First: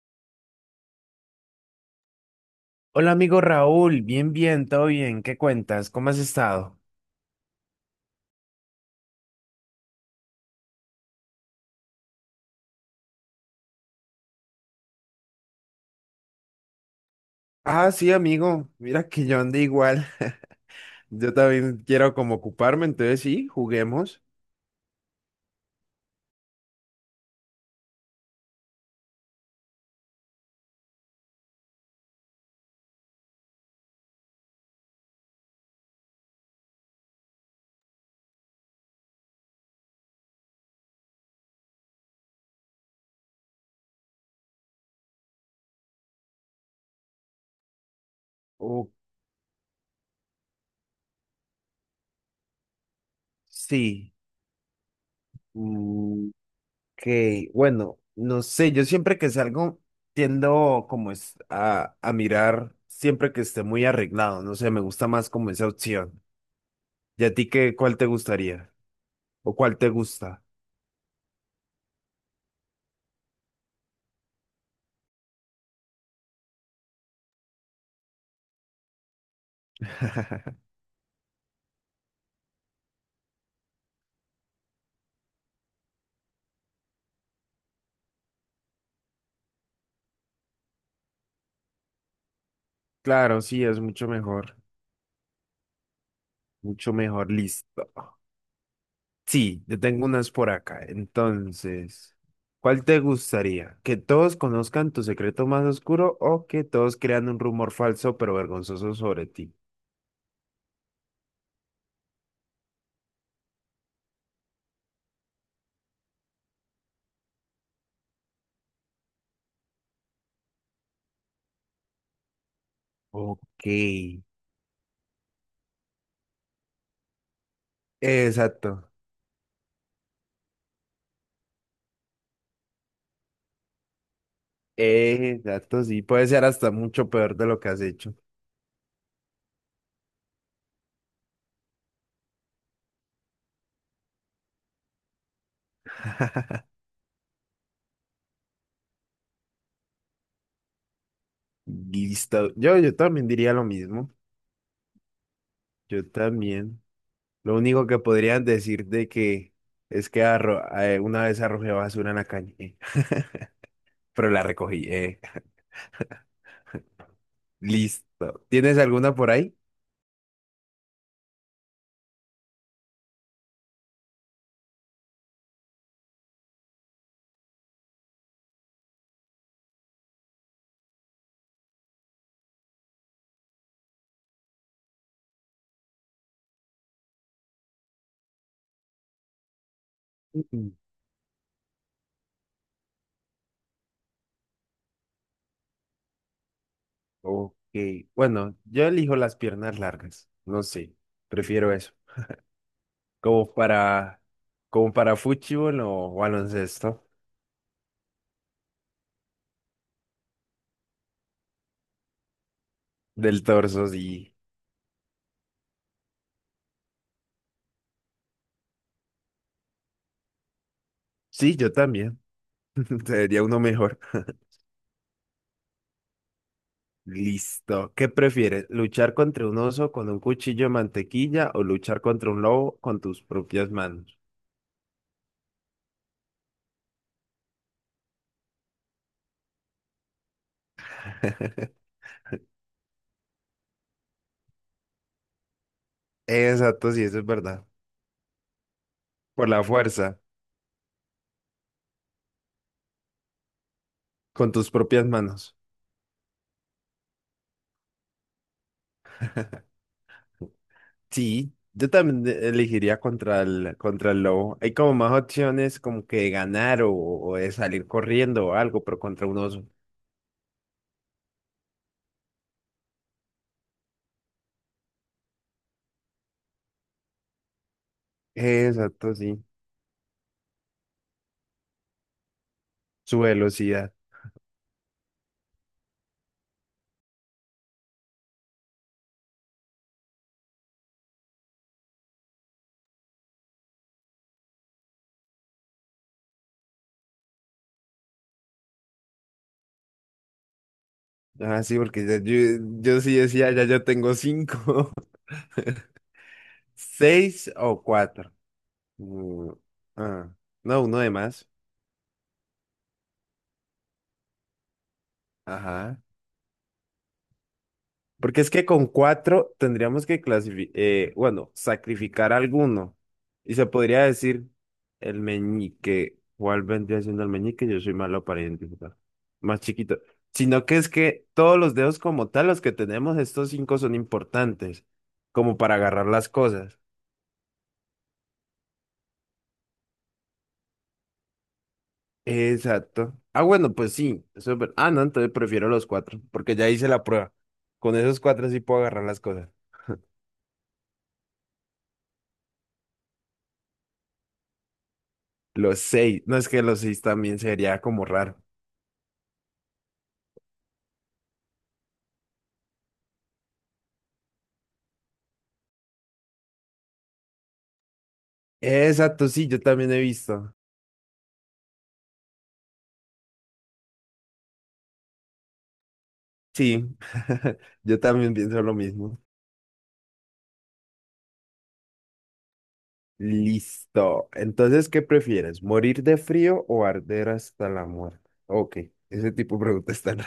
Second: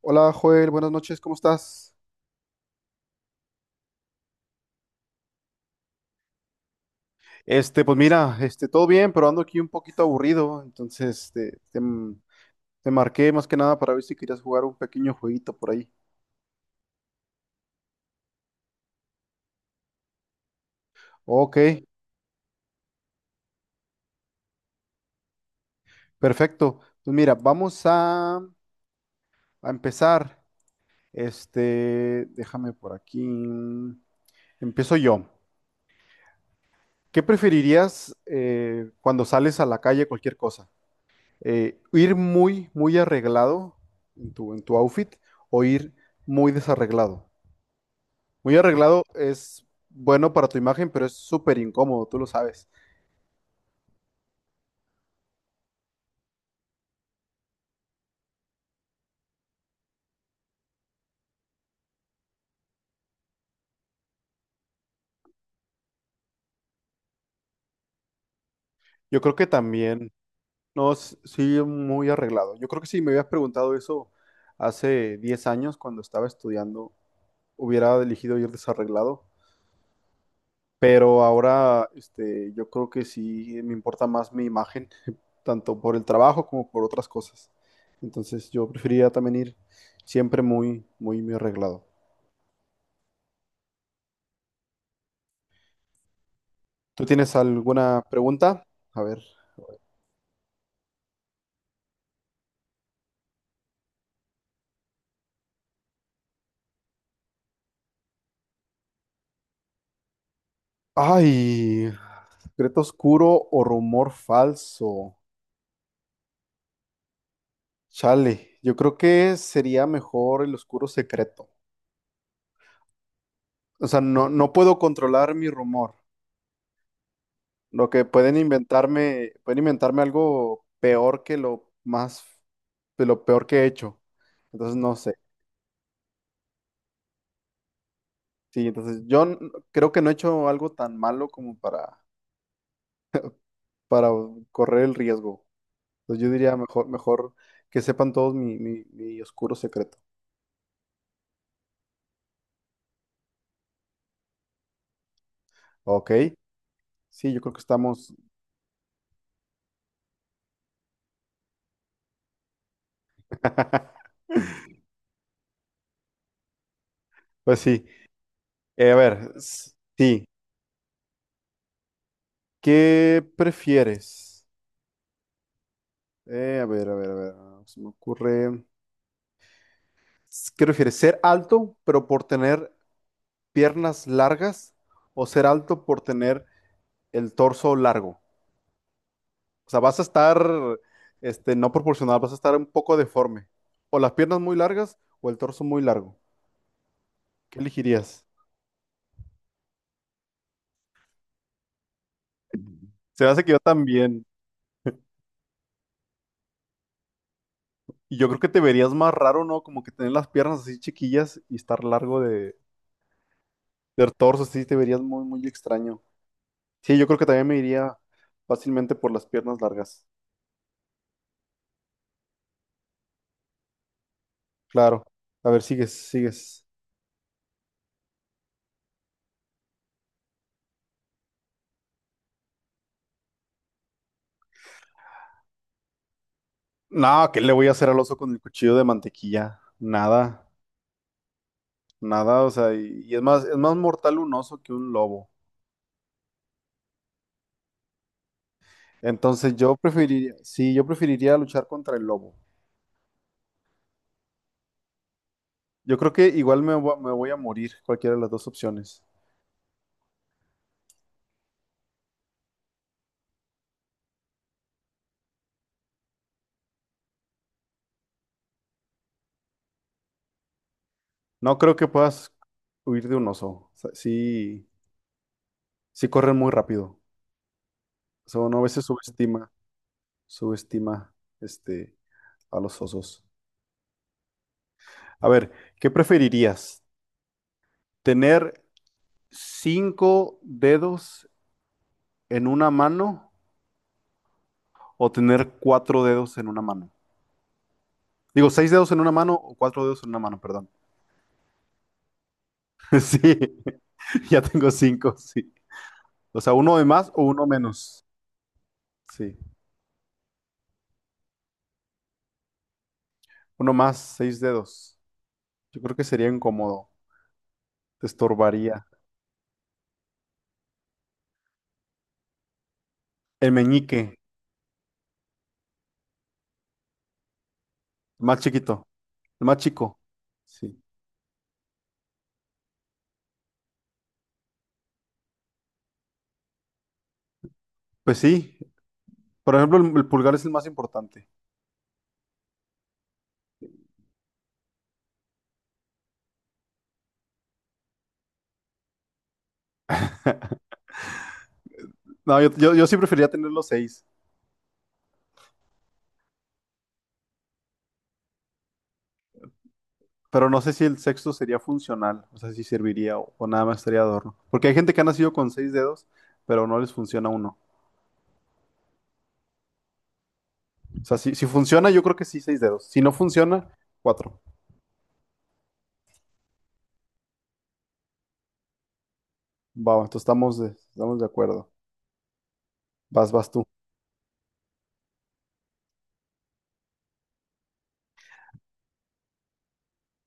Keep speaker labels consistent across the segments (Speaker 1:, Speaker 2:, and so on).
Speaker 1: Hola Joel, buenas noches, ¿cómo estás?
Speaker 2: Hola amigo Raúl, bien, bien, todo bien, ¿qué cuentas? ¿Cómo has estado?
Speaker 1: Pues mira, todo bien, pero ando aquí un poquito aburrido, entonces te marqué más que nada para ver si querías jugar un pequeño jueguito por ahí.
Speaker 2: Ah, sí, amigo. Mira que yo ando igual. Yo
Speaker 1: Ok,
Speaker 2: también quiero como ocuparme, entonces sí, juguemos.
Speaker 1: perfecto. Pues mira, vamos a empezar. Déjame por aquí. Empiezo yo. ¿Qué preferirías cuando sales a la calle, cualquier cosa? ¿Ir muy, muy arreglado en tu outfit o ir muy desarreglado? Muy
Speaker 2: Oh,
Speaker 1: arreglado es bueno para tu imagen, pero es súper incómodo, tú lo sabes.
Speaker 2: sí, mm, que bueno, no sé, yo siempre que salgo tiendo como es a mirar siempre que esté muy arreglado, no sé, me gusta más como esa opción. ¿Y a ti qué, cuál te gustaría?
Speaker 1: Yo creo que
Speaker 2: ¿O cuál te
Speaker 1: también.
Speaker 2: gusta?
Speaker 1: No, sí, muy arreglado. Yo creo que si me hubieras preguntado eso hace 10 años cuando estaba estudiando, hubiera elegido ir desarreglado. Pero ahora, yo creo que sí me importa más mi imagen, tanto por el trabajo como por otras cosas. Entonces, yo preferiría también ir siempre muy, muy, muy arreglado.
Speaker 2: Claro, sí, es mucho
Speaker 1: ¿Tú
Speaker 2: mejor,
Speaker 1: tienes
Speaker 2: listo.
Speaker 1: alguna pregunta? A ver.
Speaker 2: Sí, yo tengo unas por acá. Entonces, ¿cuál te gustaría? ¿Que todos conozcan tu secreto más oscuro o que todos crean un rumor falso pero vergonzoso sobre ti?
Speaker 1: Ay. ¿Secreto oscuro o rumor falso? Chale, yo creo que sería mejor el oscuro secreto.
Speaker 2: Ok.
Speaker 1: O sea, no, no puedo controlar mi rumor. Lo que
Speaker 2: Exacto.
Speaker 1: pueden inventarme algo peor que lo más, de lo peor que he hecho. Entonces no sé.
Speaker 2: Exacto, sí. Puede ser hasta mucho peor de lo que has hecho.
Speaker 1: Sí, entonces creo que no he hecho algo tan malo como para correr el riesgo. Entonces yo diría mejor, mejor que sepan todos mi oscuro secreto.
Speaker 2: Listo. Yo también diría lo mismo. Yo
Speaker 1: Ok.
Speaker 2: también.
Speaker 1: Sí, yo creo
Speaker 2: Lo
Speaker 1: que
Speaker 2: único que
Speaker 1: estamos.
Speaker 2: podrían decir de que es que una vez arrojé basura en la calle, pero la recogí.
Speaker 1: Pues sí.
Speaker 2: Listo. ¿Tienes
Speaker 1: Eh, a
Speaker 2: alguna por
Speaker 1: ver,
Speaker 2: ahí?
Speaker 1: s- sí, ¿qué prefieres? A ver, a ver, a ver, ah, se me ocurre. ¿Qué prefieres? ¿Ser alto pero por tener piernas largas o ser alto por tener el torso largo? O sea, vas a estar,
Speaker 2: Mm.
Speaker 1: no proporcional, vas a estar un poco deforme. O las piernas muy largas o el torso muy largo.
Speaker 2: Ok.
Speaker 1: ¿Qué elegirías?
Speaker 2: Bueno, yo elijo las piernas largas. No sé. Prefiero eso.
Speaker 1: Se me hace
Speaker 2: Como
Speaker 1: que yo
Speaker 2: para,
Speaker 1: también.
Speaker 2: como para fútbol o baloncesto.
Speaker 1: Y yo creo que te verías más raro, ¿no? Como que tener las piernas así chiquillas y estar largo de.
Speaker 2: Del torso, sí.
Speaker 1: Del torso, sí, te verías muy, muy extraño. Sí, yo creo que también me iría fácilmente por las piernas largas.
Speaker 2: Sí, yo también. Sería uno mejor.
Speaker 1: Claro. A ver, sigues, sigues.
Speaker 2: Listo. ¿Qué prefieres? ¿Luchar contra un oso con un cuchillo de mantequilla o luchar contra un lobo con tus propias manos?
Speaker 1: No, ¿qué le voy a hacer al oso con el cuchillo de mantequilla? Nada, nada, o sea, y es más mortal un oso que un lobo.
Speaker 2: Exacto, sí, eso es verdad. Por
Speaker 1: Entonces
Speaker 2: la
Speaker 1: yo
Speaker 2: fuerza,
Speaker 1: preferiría, sí, yo preferiría luchar contra el lobo.
Speaker 2: con tus propias manos.
Speaker 1: Yo creo que igual me voy a morir, cualquiera de las dos opciones.
Speaker 2: Sí, yo también elegiría contra el lobo. Hay como más opciones como que de ganar o de salir corriendo o algo, pero contra un oso.
Speaker 1: No creo que puedas huir de un oso. O sea, sí, sí corren muy rápido. O sea, uno a veces
Speaker 2: Exacto, sí.
Speaker 1: subestima. subestima este, a los
Speaker 2: Su
Speaker 1: osos.
Speaker 2: velocidad.
Speaker 1: A ver, ¿qué preferirías? ¿Tener cinco dedos en una mano o tener cuatro dedos en una mano? Digo, seis dedos en una mano o cuatro dedos en una mano, perdón.
Speaker 2: Ah, sí, porque ya yo sí
Speaker 1: Sí,
Speaker 2: decía, ya yo tengo
Speaker 1: ya tengo
Speaker 2: cinco,
Speaker 1: cinco, sí. O sea, uno de más o uno
Speaker 2: seis o
Speaker 1: menos.
Speaker 2: cuatro.
Speaker 1: Sí,
Speaker 2: Mm, ah, no, uno de más.
Speaker 1: uno más, seis dedos. Yo creo
Speaker 2: Ajá.
Speaker 1: que sería incómodo, te
Speaker 2: Porque es que
Speaker 1: estorbaría.
Speaker 2: con cuatro tendríamos que clasificar, bueno, sacrificar alguno.
Speaker 1: El
Speaker 2: Y se
Speaker 1: meñique,
Speaker 2: podría
Speaker 1: el
Speaker 2: decir el meñique. ¿Cuál vendría siendo el meñique? Yo soy malo
Speaker 1: más
Speaker 2: para
Speaker 1: chiquito,
Speaker 2: identificar.
Speaker 1: el más
Speaker 2: Más chiquito.
Speaker 1: chico.
Speaker 2: Sino
Speaker 1: Sí.
Speaker 2: que es que todos los dedos como tal, los que tenemos, estos cinco son importantes, como para agarrar las cosas.
Speaker 1: Pues sí. Por ejemplo, el pulgar es el más importante.
Speaker 2: Exacto. Ah, bueno, pues sí. Eso es ver- Ah, no, entonces prefiero los cuatro, porque ya hice la prueba. Con esos cuatro sí puedo agarrar las cosas.
Speaker 1: No, yo sí prefería tener los seis,
Speaker 2: Los seis. No es que los seis también sería como raro.
Speaker 1: pero no sé si el sexto sería funcional, o sea, si serviría o nada más sería adorno. Porque hay gente que ha nacido con seis dedos, pero no les funciona uno.
Speaker 2: Exacto, sí, yo también he visto.
Speaker 1: O sea, si funciona, yo creo que sí, seis dedos. Si no funciona, cuatro.
Speaker 2: Sí, yo también pienso lo mismo.
Speaker 1: Va, entonces estamos de acuerdo. Vas tú.
Speaker 2: Listo. Entonces, ¿qué prefieres? ¿Morir de frío o arder hasta la muerte? Ok, ese tipo de preguntas están.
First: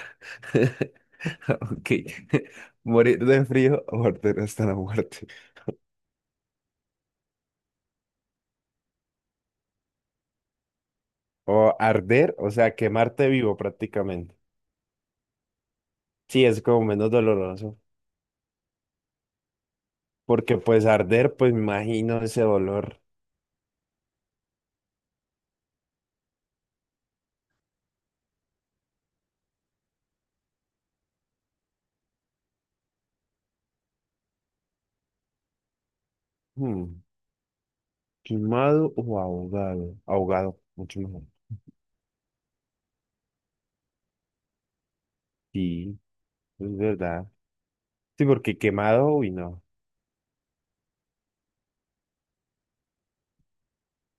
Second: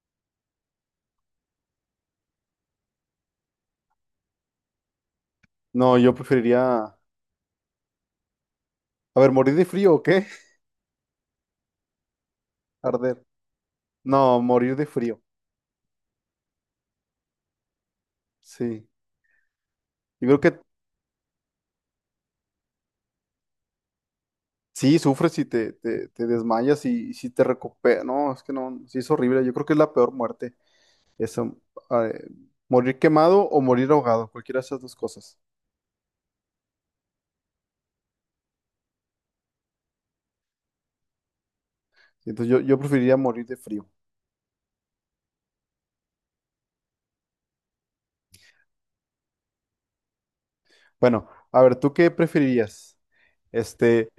Speaker 2: Ok. ¿Morir de frío o arder hasta la muerte?
Speaker 1: No, yo preferiría, a ver, ¿morir de frío o qué?
Speaker 2: O arder, o sea,
Speaker 1: Arder.
Speaker 2: quemarte vivo prácticamente.
Speaker 1: No, morir de frío.
Speaker 2: Sí, es como menos doloroso.
Speaker 1: Sí. Yo creo
Speaker 2: Porque
Speaker 1: que
Speaker 2: pues arder, pues me imagino ese dolor.
Speaker 1: sí, sufres y te desmayas y si te recuperas. No, es que no, sí es horrible. Yo creo que es la peor muerte. Esa, eh, morir quemado o morir ahogado, cualquiera de esas dos cosas.
Speaker 2: Hmm, ¿quemado o ahogado? Ahogado, mucho mejor.
Speaker 1: Entonces yo preferiría morir de frío.
Speaker 2: Sí. Es verdad. Sí, porque quemado, uy, no.
Speaker 1: Bueno, a ver, ¿tú qué preferirías? Este,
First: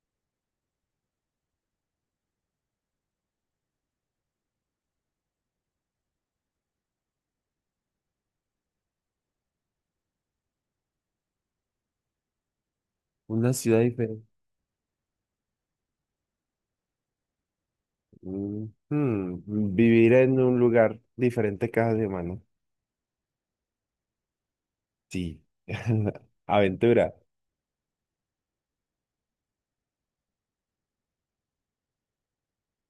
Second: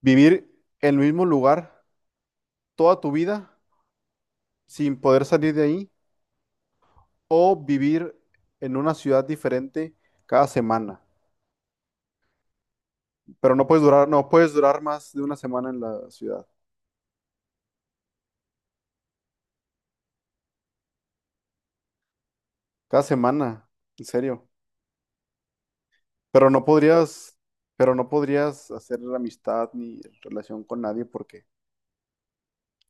Speaker 1: ¿vivir en el mismo lugar toda tu vida sin poder salir de ahí o vivir en una ciudad diferente cada semana?
Speaker 2: Una ciudad diferente.
Speaker 1: No puedes durar más de una semana en la ciudad.
Speaker 2: Mm, mm, vivir en un lugar diferente cada semana.
Speaker 1: Cada semana, en serio.
Speaker 2: Sí.
Speaker 1: Pero no
Speaker 2: Aventura.
Speaker 1: podrías, pero no podrías hacer amistad ni relación con nadie porque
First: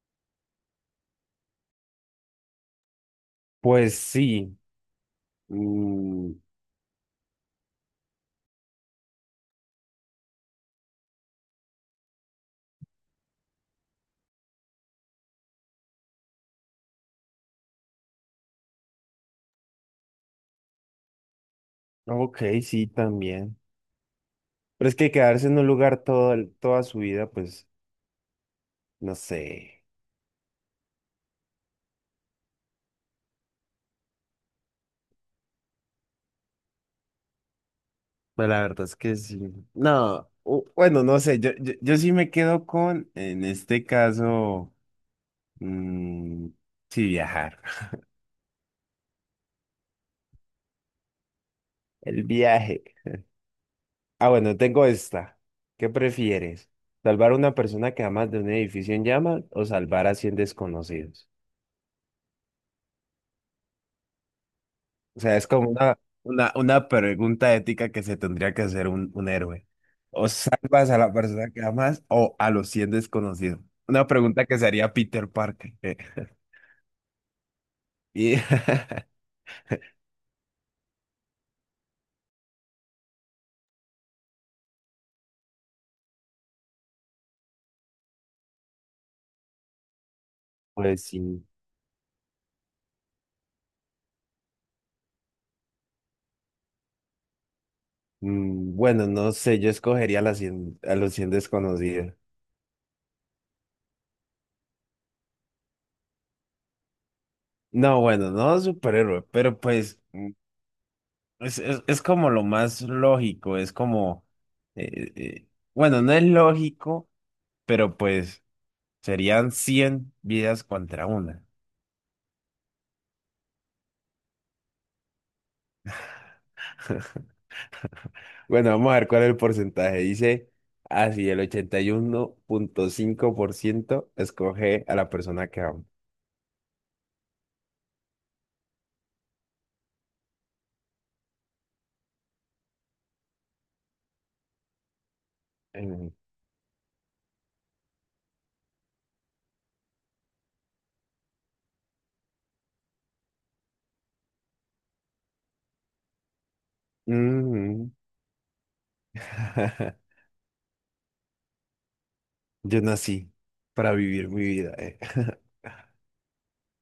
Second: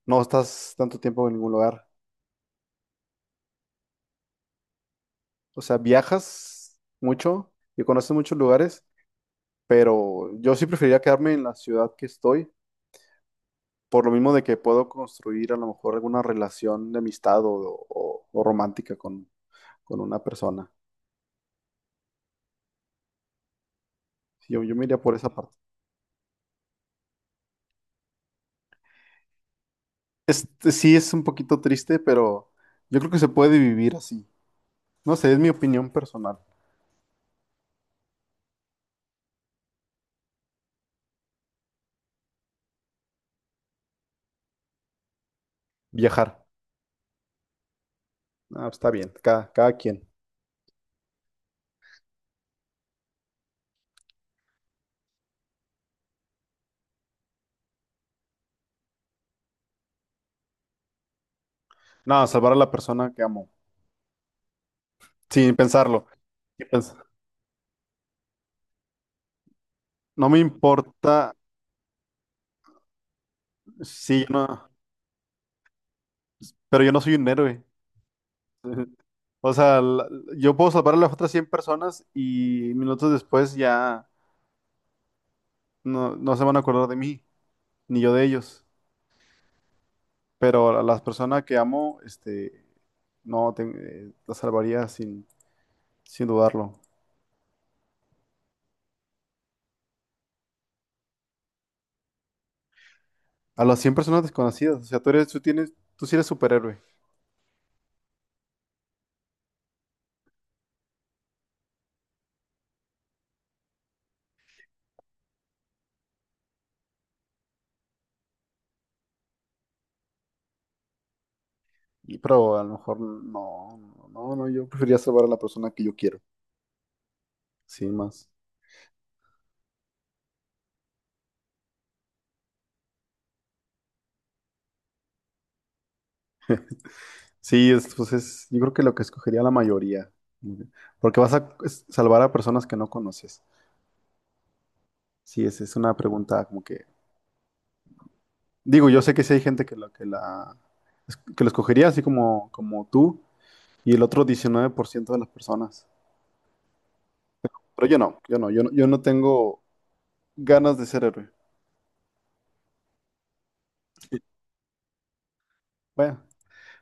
Speaker 1: no estás tanto tiempo en ningún lugar.
Speaker 2: Pues sí.
Speaker 1: O sea,
Speaker 2: Mm,
Speaker 1: viajas mucho y conoces muchos lugares, pero yo sí preferiría quedarme en la ciudad que estoy, por lo mismo de que puedo construir a lo mejor alguna relación de amistad o romántica con una persona.
Speaker 2: ok, sí, también.
Speaker 1: Sí, yo me
Speaker 2: Pero es
Speaker 1: iría
Speaker 2: que
Speaker 1: por esa
Speaker 2: quedarse
Speaker 1: parte.
Speaker 2: en un lugar todo, el- toda su vida, pues, no sé.
Speaker 1: Este sí es un poquito triste, pero yo creo que se puede vivir así. No sé, es mi opinión personal.
Speaker 2: Pues la verdad es que sí. No, bueno, no sé. Yo sí me quedo con, en este caso,
Speaker 1: Viajar.
Speaker 2: mm, sí, viajar.
Speaker 1: Ah, pues está bien, cada, cada quien.
Speaker 2: El viaje. Ah, bueno, tengo esta. ¿Qué prefieres? ¿Salvar a una persona que amas de un edificio en llamas o salvar a 100 desconocidos?
Speaker 1: No, salvar a la persona que amo,
Speaker 2: O sea, es
Speaker 1: sin
Speaker 2: como una,
Speaker 1: pensarlo.
Speaker 2: una,
Speaker 1: Y
Speaker 2: una
Speaker 1: pues,
Speaker 2: pregunta ética que se tendría que hacer un héroe. ¿O
Speaker 1: no me
Speaker 2: salvas a la
Speaker 1: importa
Speaker 2: persona que amas o a los 100 desconocidos? Una
Speaker 1: si yo
Speaker 2: pregunta que se
Speaker 1: no,
Speaker 2: haría Peter Parker.
Speaker 1: pero yo no soy un héroe.
Speaker 2: Y
Speaker 1: O sea, yo puedo salvar a las otras 100 personas y minutos después ya no, no se van a acordar de mí, ni yo de ellos. Pero a las
Speaker 2: pues
Speaker 1: personas
Speaker 2: sí.
Speaker 1: que amo, no, las salvaría sin, sin dudarlo.
Speaker 2: Mm, bueno, no sé, yo escogería a, las 100 a los 100 desconocidos.
Speaker 1: A las 100 personas desconocidas, o sea, tú sí eres superhéroe.
Speaker 2: No, bueno, no superhéroe, pero pues. Es como lo más lógico, es como, eh, eh, bueno, no es lógico, pero pues serían 100 vidas contra una.
Speaker 1: Pero a lo mejor no, no, no, no, yo preferiría salvar a la persona que yo quiero, sí, más.
Speaker 2: Bueno, vamos a ver cuál es el porcentaje. Dice, así el 81,5% escoge a la persona que amo.
Speaker 1: Sí, pues es, yo creo que lo que escogería la mayoría, como que- porque vas a salvar a personas que no conoces. Sí, es una
Speaker 2: Mm.
Speaker 1: pregunta como que, digo, yo sé que sí hay gente que lo escogería así como tú y el otro 19% de las personas. Pero
Speaker 2: Mm.
Speaker 1: yo no tengo ganas de ser héroe.
Speaker 2: Yo nací para
Speaker 1: Sí.
Speaker 2: vivir mi vida.
Speaker 1: Bueno.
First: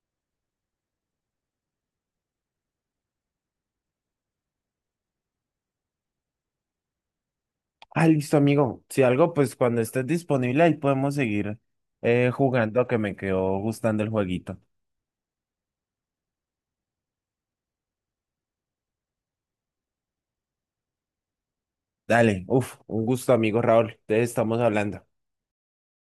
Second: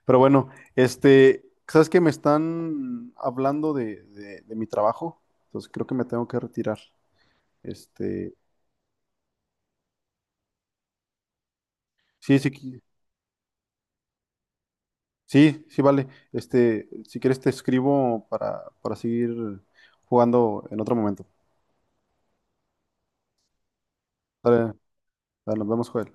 Speaker 1: Pero bueno, ¿Sabes que me están hablando de mi trabajo? Entonces creo que me tengo que retirar.
Speaker 2: Ah,
Speaker 1: Este,
Speaker 2: listo, amigo. Si algo, pues cuando estés disponible ahí podemos seguir
Speaker 1: sí, sí, qui-
Speaker 2: jugando, que me quedó gustando el jueguito.
Speaker 1: sí, sí, vale. Si quieres te escribo para seguir jugando en otro momento.
Speaker 2: Dale, uf, un gusto, amigo Raúl. Entonces estamos
Speaker 1: Dale,
Speaker 2: hablando.
Speaker 1: dale, nos vemos, Joel.